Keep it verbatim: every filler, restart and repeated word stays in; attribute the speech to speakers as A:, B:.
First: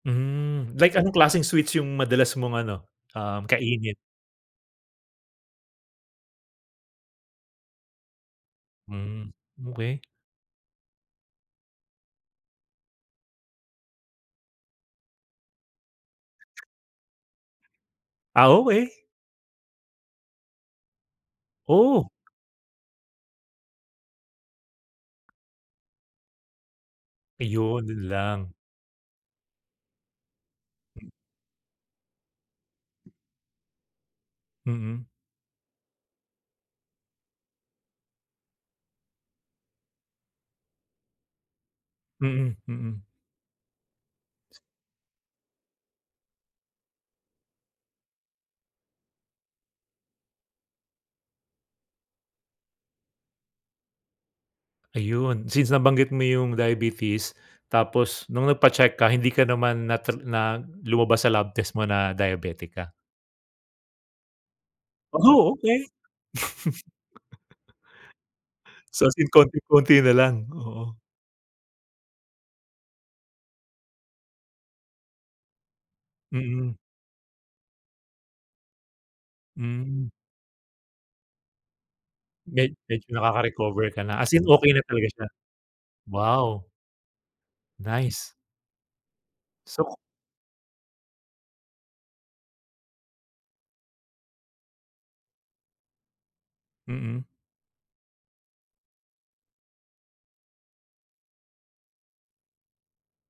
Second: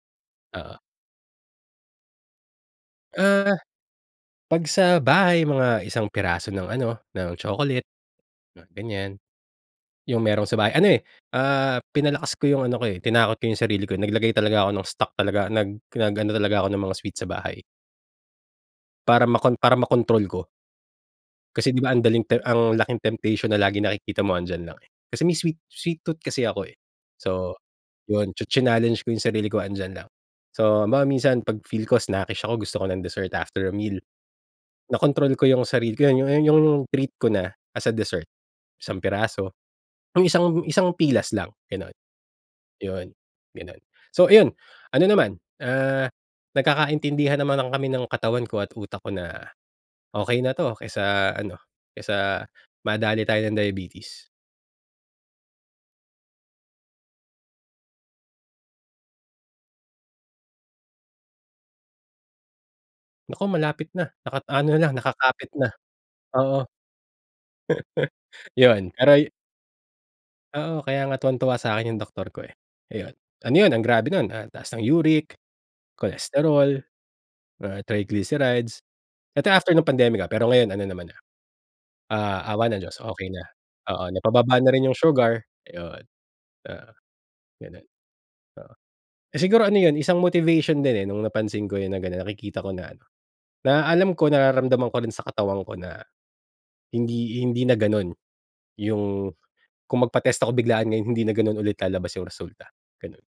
A: Hmm,
B: Oo.
A: like anong klaseng sweets yung madalas mong ano, um,
B: Ah,
A: kainin?
B: pag sa bahay mga isang piraso ng ano, ng chocolate, mga ganyan.
A: Hmm, okey.
B: Yung merong sa bahay, ano eh, ah, pinalakas ko yung ano ko eh, tinakot ko yung sarili ko, nag-lagay talaga ako ng stock talaga, nag nag-ano talaga ako ng mga sweet sa bahay.
A: Ah, okey.
B: Para makon para ma-kontrol ko kasi di ba
A: Oh.
B: andaling ti ang laking temptation na laging nakikita mo 'andiyan lang eh, kasi may sweet-sweet tooth kasi ako eh. So,
A: Ayun, yun
B: yun, chi
A: lang.
B: chinallenge ko yung sarili ko andiyan lang. So, halimbawa minsan pag-feel ko snackish ako gusto ko ng dessert after a meal,
A: Mm.
B: na-kontrol ko yung sarili ko, kaya ayun yung yung treat ko na as a dessert, isang piraso, yung isang isang pilas lang ganon,
A: Mm, mm.
B: yun ganun. So iyon, ano naman, ah, nagkakaintindihan naman kami ng katawan ko at utak ko na, okey na to kaysa ano, kaysa madale tayo ng diabetes.
A: Ayun, since nabanggit mo yung diabetes, tapos nung nagpa-check ka, hindi ka naman na ta lumabas sa lab test mo na diabetic ka?
B: Naku malapit na, naka-ano na nakakapit
A: Oh,
B: na,
A: okey.
B: oo. Yun
A: So
B: pero
A: as
B: yu
A: in konting-konti na lang?
B: Oo,
A: Oo.
B: kaya nga tuwang-tuwa sakin yung doktor ko eh, ayun, ano yun ang grabe nun ah, taas ng uric,
A: Mm.
B: cholesterol, ah, triglycerides. Eto after nung
A: Hmm.
B: pandemic ah, pero ngayon ano naman na, ah, awa
A: Med
B: ng Diyos
A: medyo
B: okey na
A: nakaka-recover ka
B: oo
A: na as in
B: napa-baba na
A: okey na
B: rin yung
A: talaga siya?
B: sugar yun.
A: Wow!
B: Oo, ganun oo.
A: Nice.
B: Siguro ano
A: So k
B: yun, isang motivation din eh, nung napansin ko yun na ganon, nakikita ko na ano, na alam ko nararamdaman ko rin sa katawan ko na,
A: Mm.
B: hindi hindi na ganun yung kung magpa-test ako biglaan ngayon hindi na ganun ulit lalabas yung resulta, ganun.